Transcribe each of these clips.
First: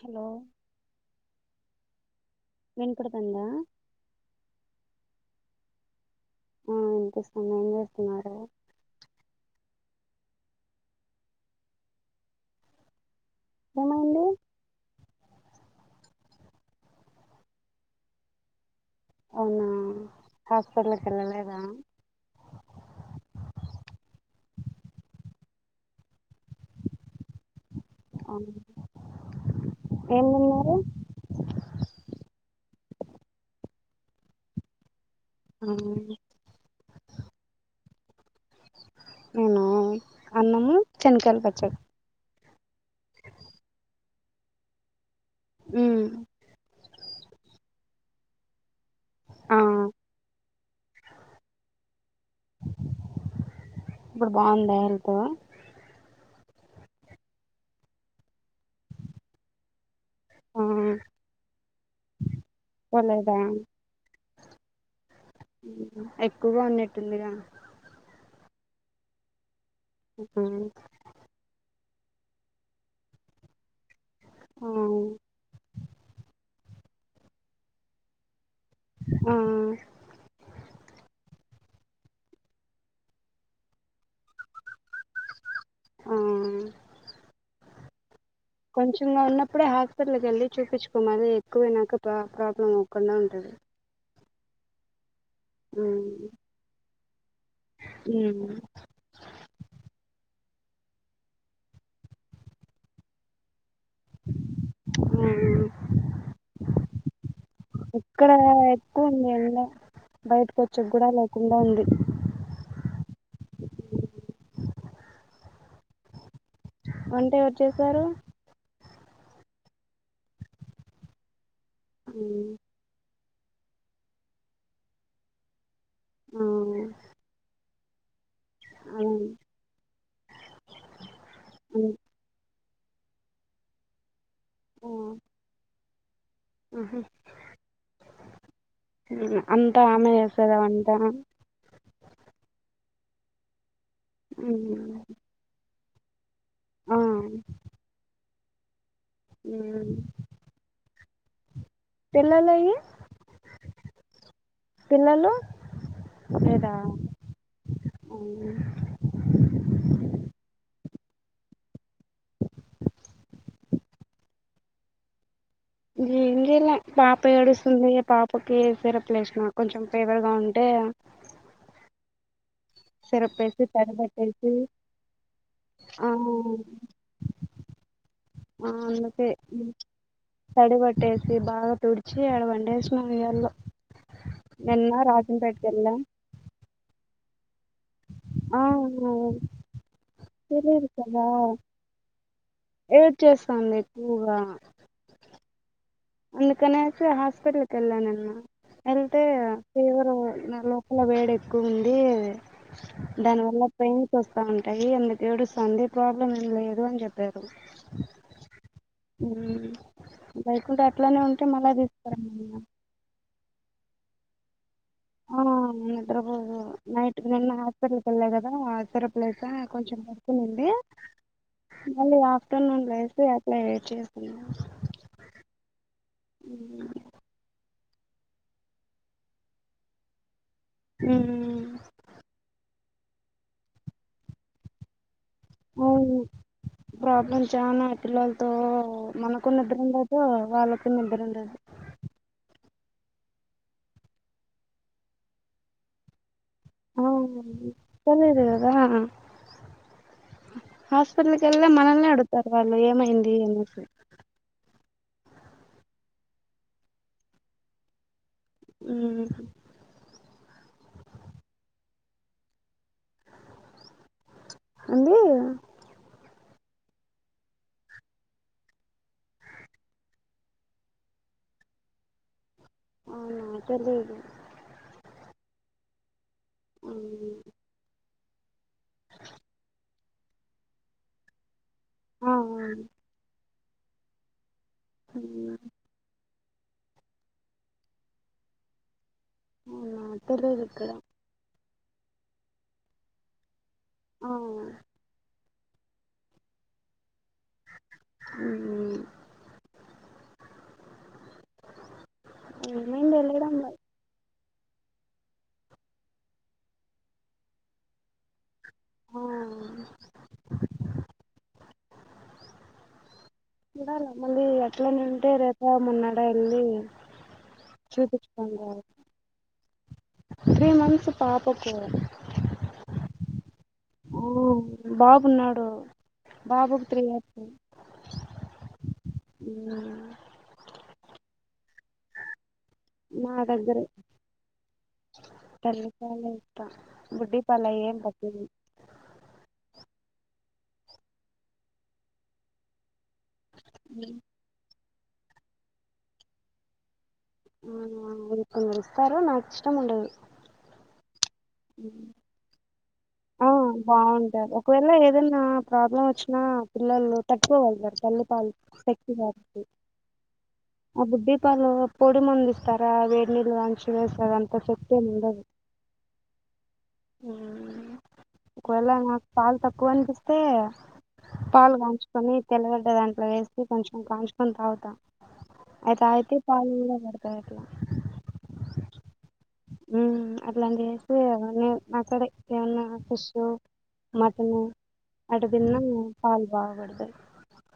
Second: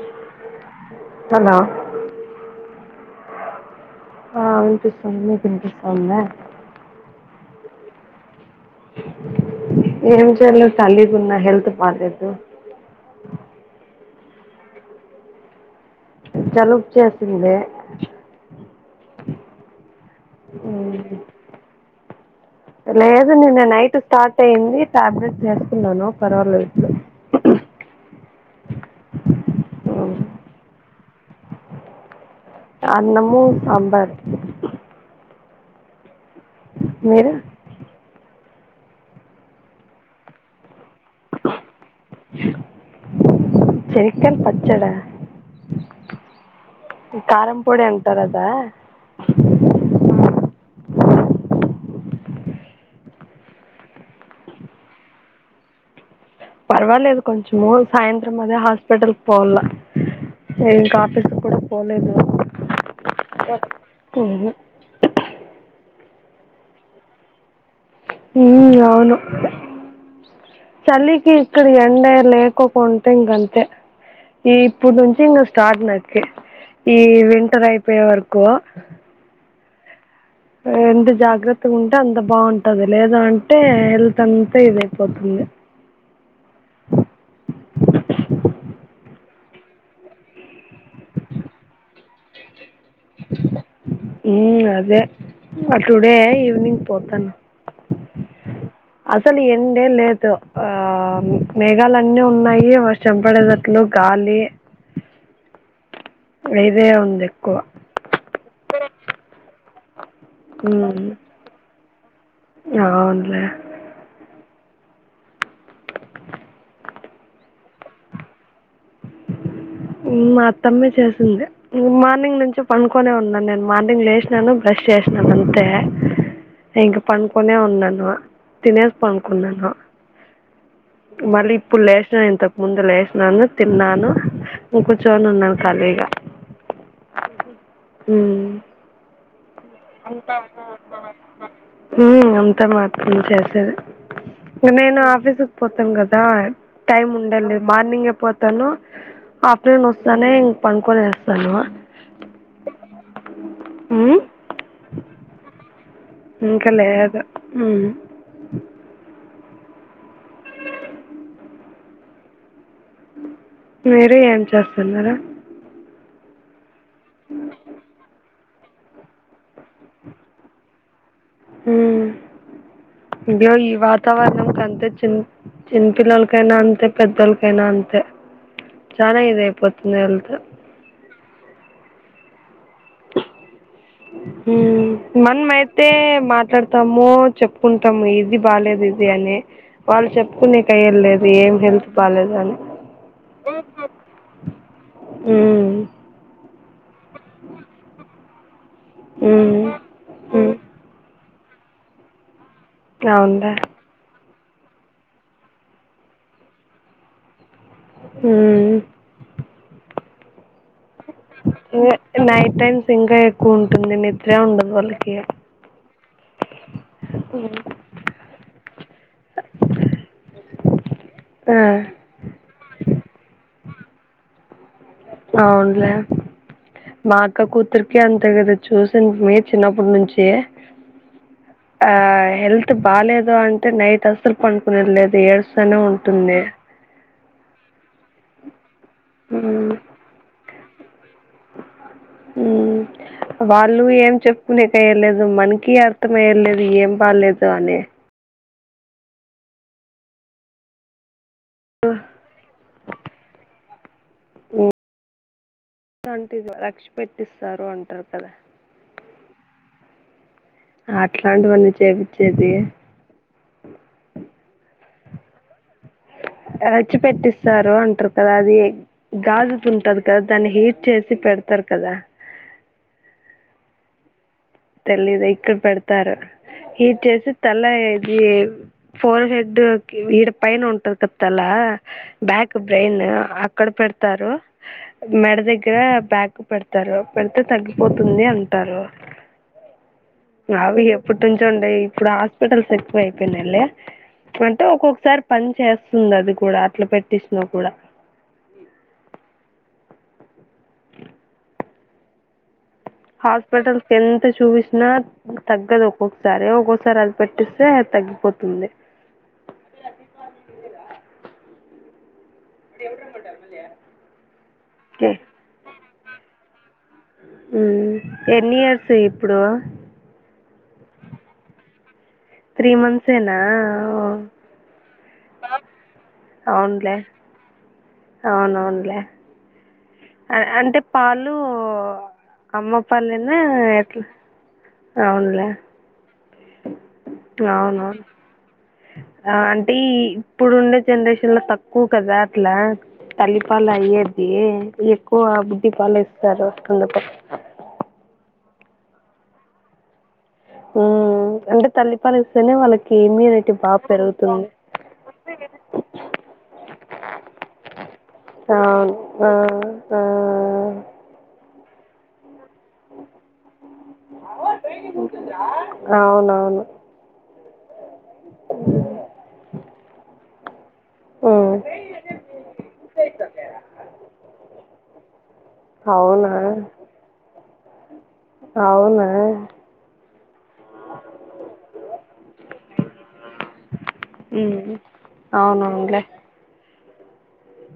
Hello hello వినపడతాందా ఆ వినిపిస్తుంది మీకు వినిపిస్తుందా మ్మ్ ఇనిపిస్తుంది ఏం చేస్తున్నార ఏం చేయలే కాలిగున్నా హెల్త్ బాలేదు ఏమైంది జలుబు చేసింది అవునా ఉమ్, హాస్పిటల్కి వెళ్ళలేదా లేదు నిన్నా నైట్ స్టార్ట్ అయ్యింది టాబ్లెట్స్ వేసుకున్నాను పర్వాలేదు అవున ఉమ్, ఏమితిన్నారు అన్నమూ సాంబారు మ్మ్ మీరు మ్మ్ అన్నము శనకాయల పచ్చడి శనక్కాయల పచ్చడా మ్మ్ కారం పొడి అంటారదా అవు ఇబ్బుడు బాగుందా అంతా పర్వాలేదు కొంచము సాయంత్రం అదే హాస్పిటల్కి పోవల్ల ఆ ఇంకా ఆఫీస్కి కూడా పోలేదు పోలేదా ఎక్కువగా ఉన్నట్టుందిగా హ్మ్మ్ అవును ఉమ్, చలికి ఇక్కడ ఎండ లేకుకుంటే ఇంగంతే ఈ ఆ ఇప్పుడు నుంచి ఇంగ స్టార్ట్ నైట్ కీ ఈ వింటర్ అయిపోయేవరకు ఆ ఎంత జాగ్రత్తగుంటే అంత బాగుంటది లేదంటే హెల్త్ అంతా ఇది అయిపోతుంది ఆ కొంచెంగా ఉన్నప్పుడే హాస్పిటల్కేళ్ళి చూపించుకో మళ్ళి ఎక్కువైనాక ప్ర ప్రాబ్లం అవ్వకుండా ఉంటది ఊ అదే ఉమ్ టుడే ఈవినింగ్ పోతాన్ ఉహ్ అసలు ఎండే లేదు ఆ మేఘాలు అన్నీ ఉన్నాయి వర్ ర్షం పడేటాట్లు గాలి ఆహ్ ఇదే ఉంది ఎక్కువ ఇక్కడ ఎక్కువ ఉంది ఎండ బయటకోచ్చేకి కూడా ఉమ్ లేకుండా ఉంది అవునులే వంట ఎవరు చేసారు హు మా అత్తమ్మ చేసింది ను మార్నింగ్ నుంచి ఉ పండుకొనే ఉన్నాను నేను మార్నింగ్ లేసినాను బ్రష్ చేసినాను అంతే ఆ ఆ నే ఇంక పండుకొనే ఉన్నాను తినేసి పండుకున్నాను మళ్ళీ ఆ ఇప్పుడు లేసి సాను ఇంతకు ముందు లేసినాను తిన్నాను కూర్చొని ఉన్నాను ఖాళిగా ఆహా అంతా ఆమె చేస్తాదా వంట ఊ అంతా మా అత్తమ్మ చేసేది నేను ఆఫీస్ పోతాం కదా ఆ టైమ్ ఉండల్లేదు మార్నింగ్ ఏ పోత్ తాను హాఫ్ డే ఉమ్. వస్తానే ఇంక పడునుకొని వెళ్తాను పిల్లలు అయ్యి హ్మ్. పిల్లలు ఇంకా లేదు ఊ అవునా మీరే ఏర్న్ చేస్తున్నారు ఏం జేయలే పాప ఏడుస్తుంది ఇగ పాప పకి సిరప్లు ఏసినా కొంచెం ఫివర్ గా ఉంటే ఊ సిరప్ గో వేసి ఈ తడి వాతావరణం పట్టేసి కంతే చిన్ ఆ చిన్నపిల్లోల్లకైనా అంతే పెద్దోల్లకైనా అంతే ఆ చానా అందుకే ఇదయిపొతుంది హెల్త్ తడి బట్టేసి బాగా తుడిచి ఆడ పండేసి ఉ మనం రాజంపేటకి అయితే వెళ్ళాం మాట్లాడతాము చెప్పుకుంటాము ఇది ఆ బాలేదు ఇది అని వాళ్ళు చెప్పుకునేకీ తెలియదు అయ్యదిల్లేదు ఏం హెల్త్ బాలేదని వేడి చేస్తాంది ఎక్కువగా ఉ అందుకనేసి హాస్పిటల్కికేళ్ళా నిన్న వెళ్తే మ్మ్. ఫీవర్ మ్మ్. నా లోపల వేడి ఎక్కువ ఉంది అవునులే దానివల్ల పెయిన్స్ వస్తూ ఉంటాయి ఎందుకు ఏడుస్తాంది ప్రాబ్లం ఏం లేదు అని చెప్పారు ఉమ్. ఉమ్ లేకుంటే అట్లానే ఉంటే మళ్ల దిస్కరమ్మన్నా. ఇంగా ఎక్కువ ఉంటుంది నిద్రే ఉండదు వాళ్లకు ఇగ. ఆ నిద్రపోదు. నైట్ నిన్న హాస్పిటల్కి ఏళ్ల కదా సిరప్ లేసా కొంచెం పడుకొని ఉంది. ఆ. మళ్ళీ ఆఫ్టర్నూన్ లేసి అట్లే చేసుకున్నా. అవునుల్లే మా. అక్క కూతురికి అంతే కదా చూసింటిమి చిన్నప్పటి నుంచే. ఊమ్. ఆ హెల్త్ బాలేేదు అంటే నైట్ అసలు పంకునేది లేదు ఏడుస్తానే ఉంటుంది. ప్రాబ్లమ్ చానా పిల్లలతో మనకు మ్మ్ నిద్ర ఉండదో వాళ్ళలకు నిద్ర ఉండదు ఉమ్ వాళ్ళు ఏం చెప్పుకునేకయలేదు మనకి అ. మొత్తం ఎం లేదు ఎమ్. అవునండి ఇత్తలేదు గదా. హాస్పిట్ల్కిల్ మనల్నే ఆడుగుతారు వాళ్ళు ఏమైంది అనేసి. అంటిది రక్ష పెట్టిస్తారు అంటారు కదా. ఉమ్. అట్లాంటివన్నీ చేసి చేసి. ఏందీ అ. రెచ్చి పెట్టిస్తారు అంటారు కదా అది గాజు తుంటది కదా. దాన్ని హీట్ చేసి పెడతరు కదా. అవునా తెలిదు. తెలీద ఇక్కడ పెడతారు ఇది చేసి ఉమ్ తల ఇది. ఫోర్ హెడ్ కీ మీద పైన ఉంటది కదా తల ఆ ఆ బ్యాక్ బ్రైయిన్ అ. అక్కడ పెడతారు మెడ ఉమ్ దగ్గర బ్యాకు. పెడతారు పెడితే తగ్గిపోతుంది అంటారు. అవునా. తెలీదు అవి ఇక్కడ ఎప్పటి నుంచో ఉండయి ఇప్పుడు హాస్పిటల్స్ సేక్కువ అయిపోయినాయల్లే ఆ అంటే ఒక్కొక్కసారి. పని చేస్తుంది అది కూడా అట్లా పెట్టిసినా కూడా. ఉమ్. ఏమైన్. హాస్పిటల్స్ కేంత చూపించినా. తగ్గదు ఒక్కొక్కసారి ఒక్కొసారి అది పెట్టిస్తే అది తగ్గిపోతుంది. ఉమ్. దేవుడ్ రమ్మంటారు. చూడాలే మళ్ళీ ఎట్లనేంటే రేపు మొన్నడెల్లీ. ఉమ్ ఎన్ని ఇయర్స్ ఇప్పుడో. త్రీ మంత్స్ పాప కు. త్రీ మంత్స్ ఏనా అ. ఉమ్ బాబున్నాడు బాబుకు త్రీయర్స్. అవునవునుల్లే. ఉమ్. అ అదే అంటే పాలు అమ్మ. నా పాలేనా ఎట్లా అవునుల్లే. తల్లి పాల ఇత్తా బుడ్డి పాల ఏం అవునవును పత్తదు ఆ ఆంటీ ఇప్పుడు ఉండే జనరేషన్ లో తక్కువ కదా అట్లా తల్లిపాలయ్యేది ఎక్కువ బుడ్డిపాలే ఇస్తారు మ్మ్ వీరు కొందరు ఇస్తారు నాకు ఇష్టం ఉండదు మ్మ్ అంటే తల్లిపాలు ఇస్తేనే వాళ్ళకి ఆ ఇమ్యూనిటీ బాగా పెరుగుతుంది బాగుంటారు ఒకవేళ ఏదైనా ప్రాబ్లం వచ్చినా పిల్లలు తట్టుకోగలుగతారు తల్లిపాలు అవును శక్తి కా ఆ, పాపకి ఆ ఆ బుడ్డి పాలు పొడి మందు ఇస్తారా వేడి నీళ్ళు వంచి వేస్తారు అంత చెప్తే ఉండదు అవునవును ఒకవేళ నాకు పాలు తక్కువ అనిపిస్తే ఉమ్ పాలు కాంచుకొని తెల్లగడ్డ దాంట్లో వేసి కొంచెం కాంచుకొని తాగుతా అవి అవునా తాగితే పాలు కూడా పడతాయట్లా అవునా మ్మ్ అట్లాంటి చేసి నేను మాట్లాడ ఏమన్నా పశ్శ్యు మాకు అవునవును లే అవును రాగూడదు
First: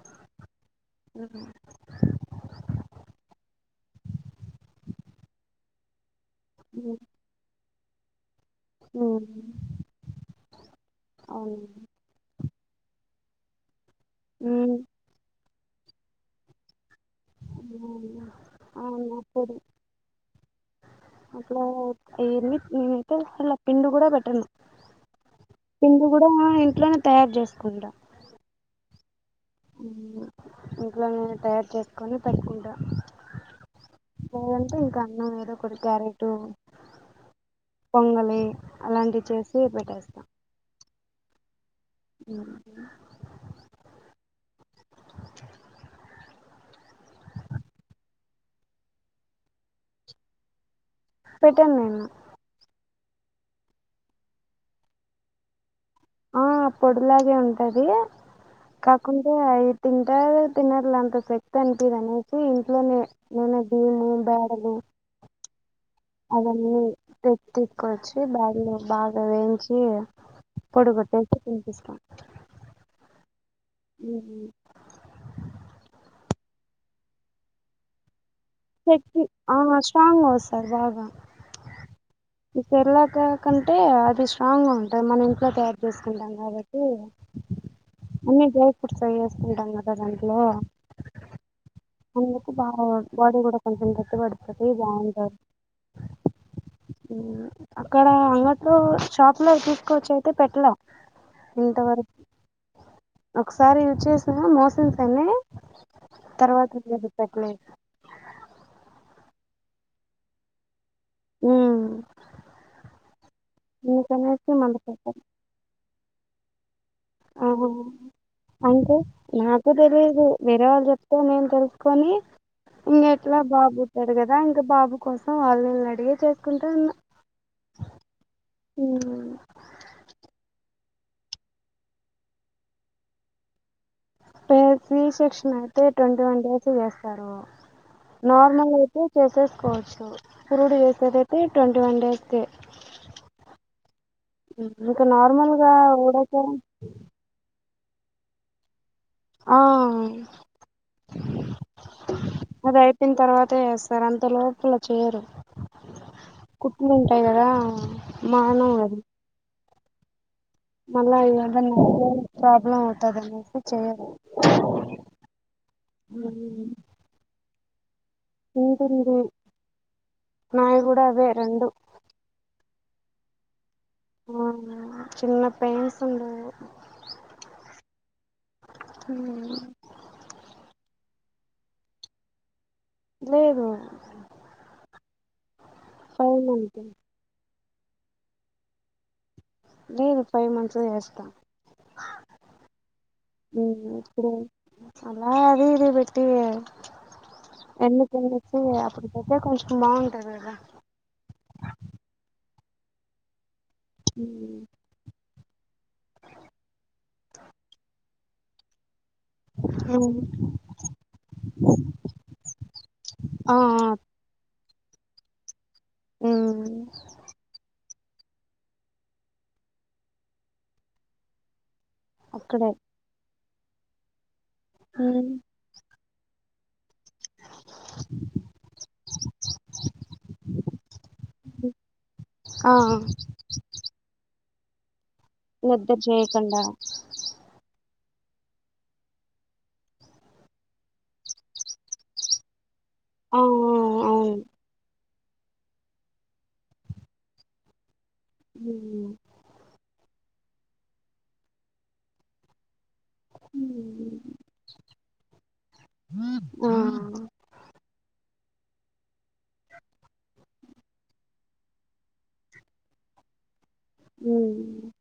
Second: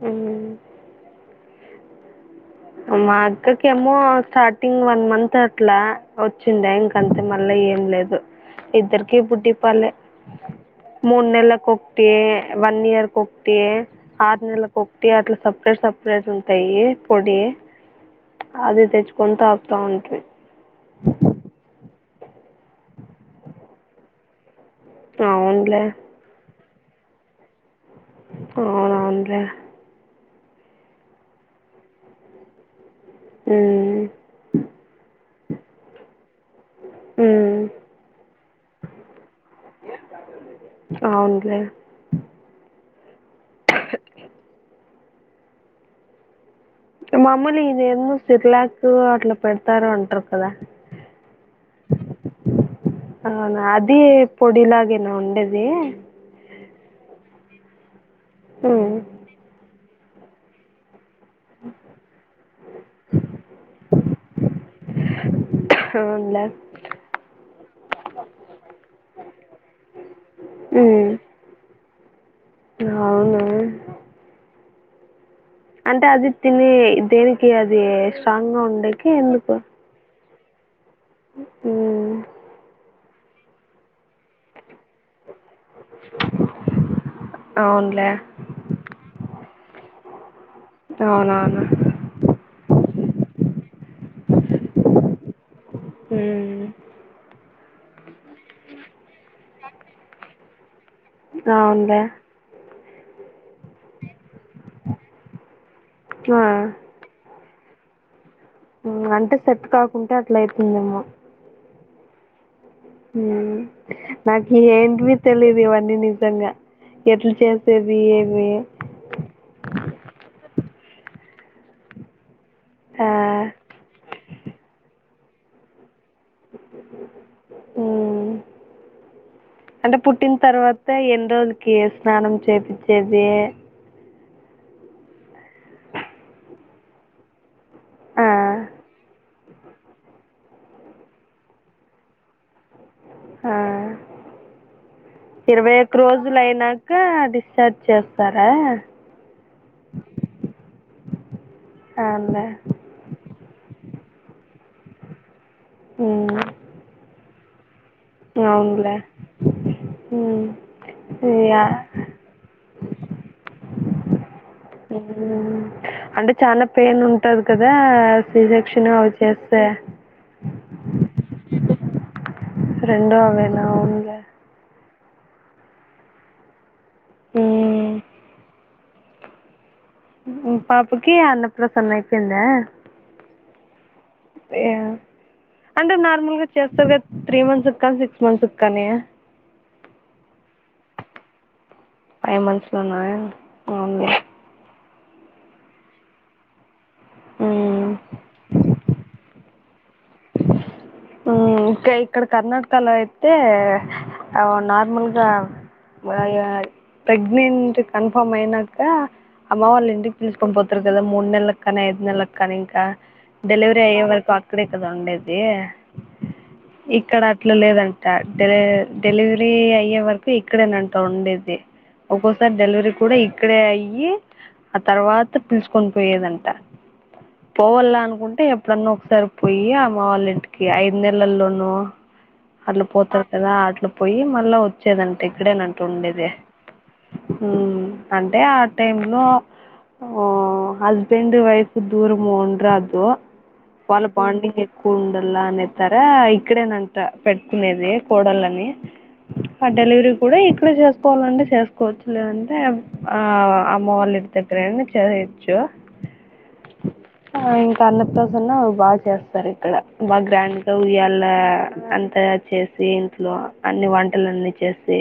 మ్మ్ మ్మ్ మా అక్కకెమో స్టార్టింగ్ వన్ మంత్ అట్లా వచ్చిండా ఉమ్ ఇంకంతే మళ్ళా ఏం లేదు ఇద్దరికి ఉమ్, బుడ్డిపాలె మూడు అవును నెల్లకుకొక తే వన్ ఇయర్ ఒకటి ఆరు ఉమ్ నెలలకి ఒకటి టి అట్లా సపరేట్ సపరేట్ ఉంటాయి పొడి అవును అదే అవును, తెచ్చకొని అప్పుడు తాగుతా వుంటిమి అట్లా ఏది నేనైతే అలా పిండి కూడా పెట్టను అవున్లే పిండి కూడా ఇంట్లోనే తయారు చేసుకుంటా అవునవున్లే అవును ఇంట్లో నేను తయారు చేసుకొని పెట్కుంటా ఉమ్ లేదంటే ఇంకా అన్నం ఏదో ఒకటి క్యారెట్టూ ఉమ్ పొంగలి అలాంటివి చేసి పెట్టేస్తా అవున్లే మ్మ్ హ్మ్ మాములుగా ఇదెందో సిర్లాకు అట్లా పెడతారు అంటారు కదా పెట్టము మేము అవునా అది పొడిలాగేనా ఉండేది ఆ పొడిలాగే ఉంటది ఉమ్. కాకుంటే అవి తింటారో తినర్లే అంత పెట్టను తీ నేనైతే ఇంట్లోనే నేను భయమూ బాధలు అవునులే అవును పెట్టుకొచ్చి బాన్లో బాగా వేయించి పొడి ఉమ్. కొట్టేసి తినిపిస్త అవును మ్మ్ అంటే అది తిని దేనికి అది స్ట్రాంగ్ గా ఉన్ పొప్పు ఆ స్ట్రాంగా వస్తాది బాగా ఉమ్. ఇ సిర్లాకు ఎందుకంటే అది స్ట్రాంగ్ గా ఉంటాయి మన ఇంట్లో తయారు చేసుకుంటాం కాబట్టి అవునులే అన్ని డ్రై ఫ్రూట్స్ అవి చేసుకుంటాం కదా దాంట్లో అవునవును అందుకు బాగా పడతది ఇది కూడా కొంచెం గట్టి పడుతుంది బాగుంటాది ఉమ్. అక్కడ అంగట్లో షాప్ లో తీసుకోవచ్చ అయితే పెట్టడం ఆ ఉందా ఒకసారి యూజ్ చేసిన మోసన్స్ అయ్యినఇ ఆ. తర్వాత పెంగ్విన్ అంటే సెట్ కాకుంటే అట్ల అవుతుందేమ్మో ఉ ఉ నాకు ఏమీ పెట్టలే తెలియదు ఇవన్నీ నిజంగా ఎట్లా అవును చేసేది ఏమి అంటే నాకు తెలిదు వేరే వాళ్ళు చెప్తా నేను తెలుసుకొని ఆ, ఇంకెట్లా బాబు పూట్టాడు కదా ఇంకా బాబు కోసం వాళ్ళు ను అడిగే చేసుకుంటా ఉన్నా ఉ ఉమ్ అంటే పుట్టిన తర్వాత ఎన్ని రోజులకి స్నానం చేపచ్చేది సీ సెక్షన్ అయితే ట్వంటీ వన్ డేస్ చేస్తారు ఆ, నార్మల్ అయితే చేసేసుకోవచ్చు పురుడు చేసేదైతే ట్వంటీ వన్ డేస్ కు ఆ. ఇంకా నార్మల్ గా ఊడక ఇంకా డిశ్చార్జ్ చేస్తారా ఆహ అవునులే అది దీని తర్వాత చేస్తారు అంత లోపు చేయరు ఉ కుట్లు ఉంటాయి గాదా అవులే ఊ మళ్ళా ఐదు గంటలకి ప్రాబ్లం అవుతాది అనేసి చెయాలే అంటే చనా పెయిన్ ఉంటది కదా సి సెక్షన్ అవి ఉంటుంది చేస్తే నాయి కూడా అవే రెండు రెండే ఉన్నాయి మా ఊర్లో ఆ చిన్న పెయింస్ ఉన్నాయా ఉ ఉ ఉ పాపకి అన్న ప్రసన్న అయిపోయిందా లేదు అంటే ఫైవ్ నార్మల్గా మంత్స్ చేస్తారు కదా త్రీ మంత్స్ కానీ సిక్స్ మంత్స్ కానీ లేదు ఫైవ్ మంత్స్ చేస్తాం ఫైవ్ మంత్స్ లోన ఉంది ఇప్పుడు అలా అది ఇది పెట్టి ఎందుకని చెప్పి అప్పటికి అంటే కొంచెం బాగుంటది కదా ఉ ఇంకా ఇక్కడ కర్ణాటకలో అయితే నార్మల్ గా ప్రెగ్నెంట్ కన్ఫామ్ అయినాక అమ్మ వాళ్ళ ఇంటికి ఉమ్ పిలుసుకొని పోతారు కదా మూడు నెలకి కానీ ఐదు నెలకి కానీ ఇంకా ఆ డెలివరీ అయ్యే వరకు అక్కడే కదా ఉండేది ఉ ఇక్కడ అట్లా లేదండి ట ఆ డెలివరీ అయ్యే వరకు ఇక్కడే నాతో ఉండిద్దీ ఒక్కోసారి అక్కడే డెలివరీ కూడా ఇక్కడే అయ్యి ఆ తర్వాత పిలుచుకొని పోయేదంట పోవాలన్న అనుకుంటే ఎప్పుడన్నా ఒకసారి పోయి అమ్మ వాళ్ళ ఇంటికి ఐదు నెలల్లోనూ ఆ అట్లా పోతారు కదా అట్లా పోయి మళ్ళా వచ్చేదంట ఇక్కడేనంట నిద్ర ఉండేది చేయకుండా హు అంటే ఆ టైం లో ఓ హస్బెండ్ వైఫ్ దూరము ఉండ్రాదు ఓ ఆ వాళ్ళ అవును బాండింగ్ ఎక్కువ ఉండాల అనే ఎతారా ఇక్కడే న ట పెట్టుకునేది కోడళ్ళని ఆ డెలివరీ కూడా ఇక్కడ చేసుకోవాలంటే చేసుకోవచ్చు లేదంటే ఆ అమ్మ వాళ్ళు ఇంటిదగ్గర అయిన చేయొచ్చు ఆ ఆ ఇంకా అన్న ప్రసన్న బాగా చేస్తారు ఇక్కడ ఫ్రెంట్ ఉయ్యాల అంత చేసి ఇంట్లో అన్ని వంటలన్నీ ఉమ్ చేసి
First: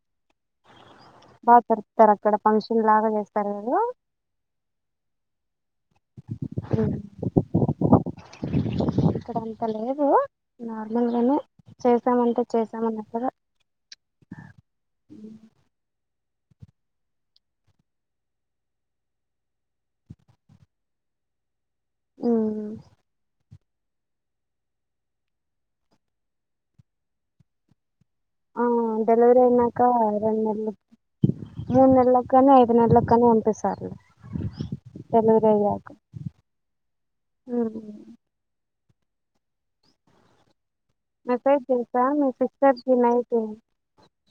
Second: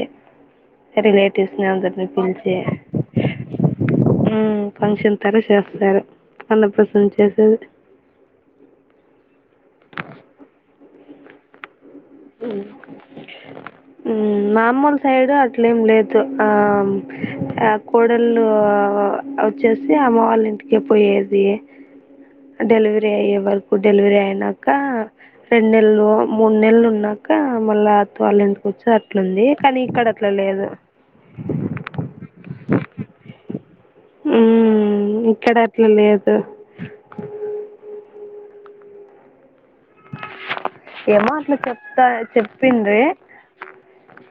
బాగా రిలేటివ్స్నీ అందరినీ జరుపుతారు అక్కడ పిలిచి ఫంక్షన్ లాగా చేస్తారు కదా హు ఫంక్షన్ తర చేస్తారు అన్న ప్రసన్న చేసే ఇక్కడ అంత లేదు నార్మల్గానె చేసామంటే చేసామన్నంటుగ హు మామొలు సైడు అట్లేం లేదు ఆ ఆ కోడళ్లు వచ్చేసి అమ్మ వాళ్ళ ఇంటికే పోయేది ఉమ్ డెలివరీ అయ్యే వర్ డెలివరీ అయినాక రెండు నెల్లు మూడు నెల్లు ఉన్నాక మళ్ళా వాళ్ళ ఇంటికి ఆ వచ్చి అట్లా డెలివరీ ఉంది కానీ అయినాక ఇక్కడ అట్లా రెండు లేదు నెలలు మూడు నెల్లకు కానీ ఐదు నెల్లకు కానీ పంపిస్తారు హ్మ్. డెలివరీ ఇక్కడ అట్లా అయ్యాకా లేదు. హు ఏమో అట్లా మెసేజ్ చేసా చెప్తా మీ సిస్టర్ కి చెప్పింది నైట్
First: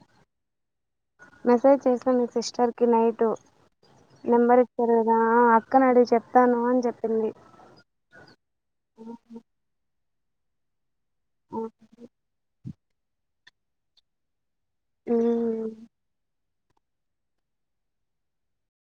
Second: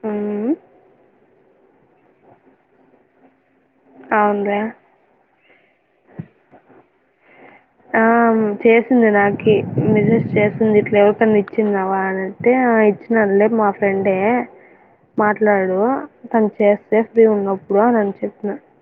హుహ్మ్ మెసేజ్ చేసిన మీ సిస్టర్ కి నైటు నెంబర్ అవునులే. ఇచ్చారు గాదా అక్క నడిగి చెప్తాను అని చెప్పింది ఆ చేసింది నాకి మెసేజ్ చేసింది ఇట్లా ఎవరికన్నా ఇచ్చిందావా అని తే ఆ ఇచ్చినన్లే మా ఫ్రెండే మాట్లాడు తను చేస్ టే ఫ్రీ ఉన్నప్పుడు అని చెప్పిన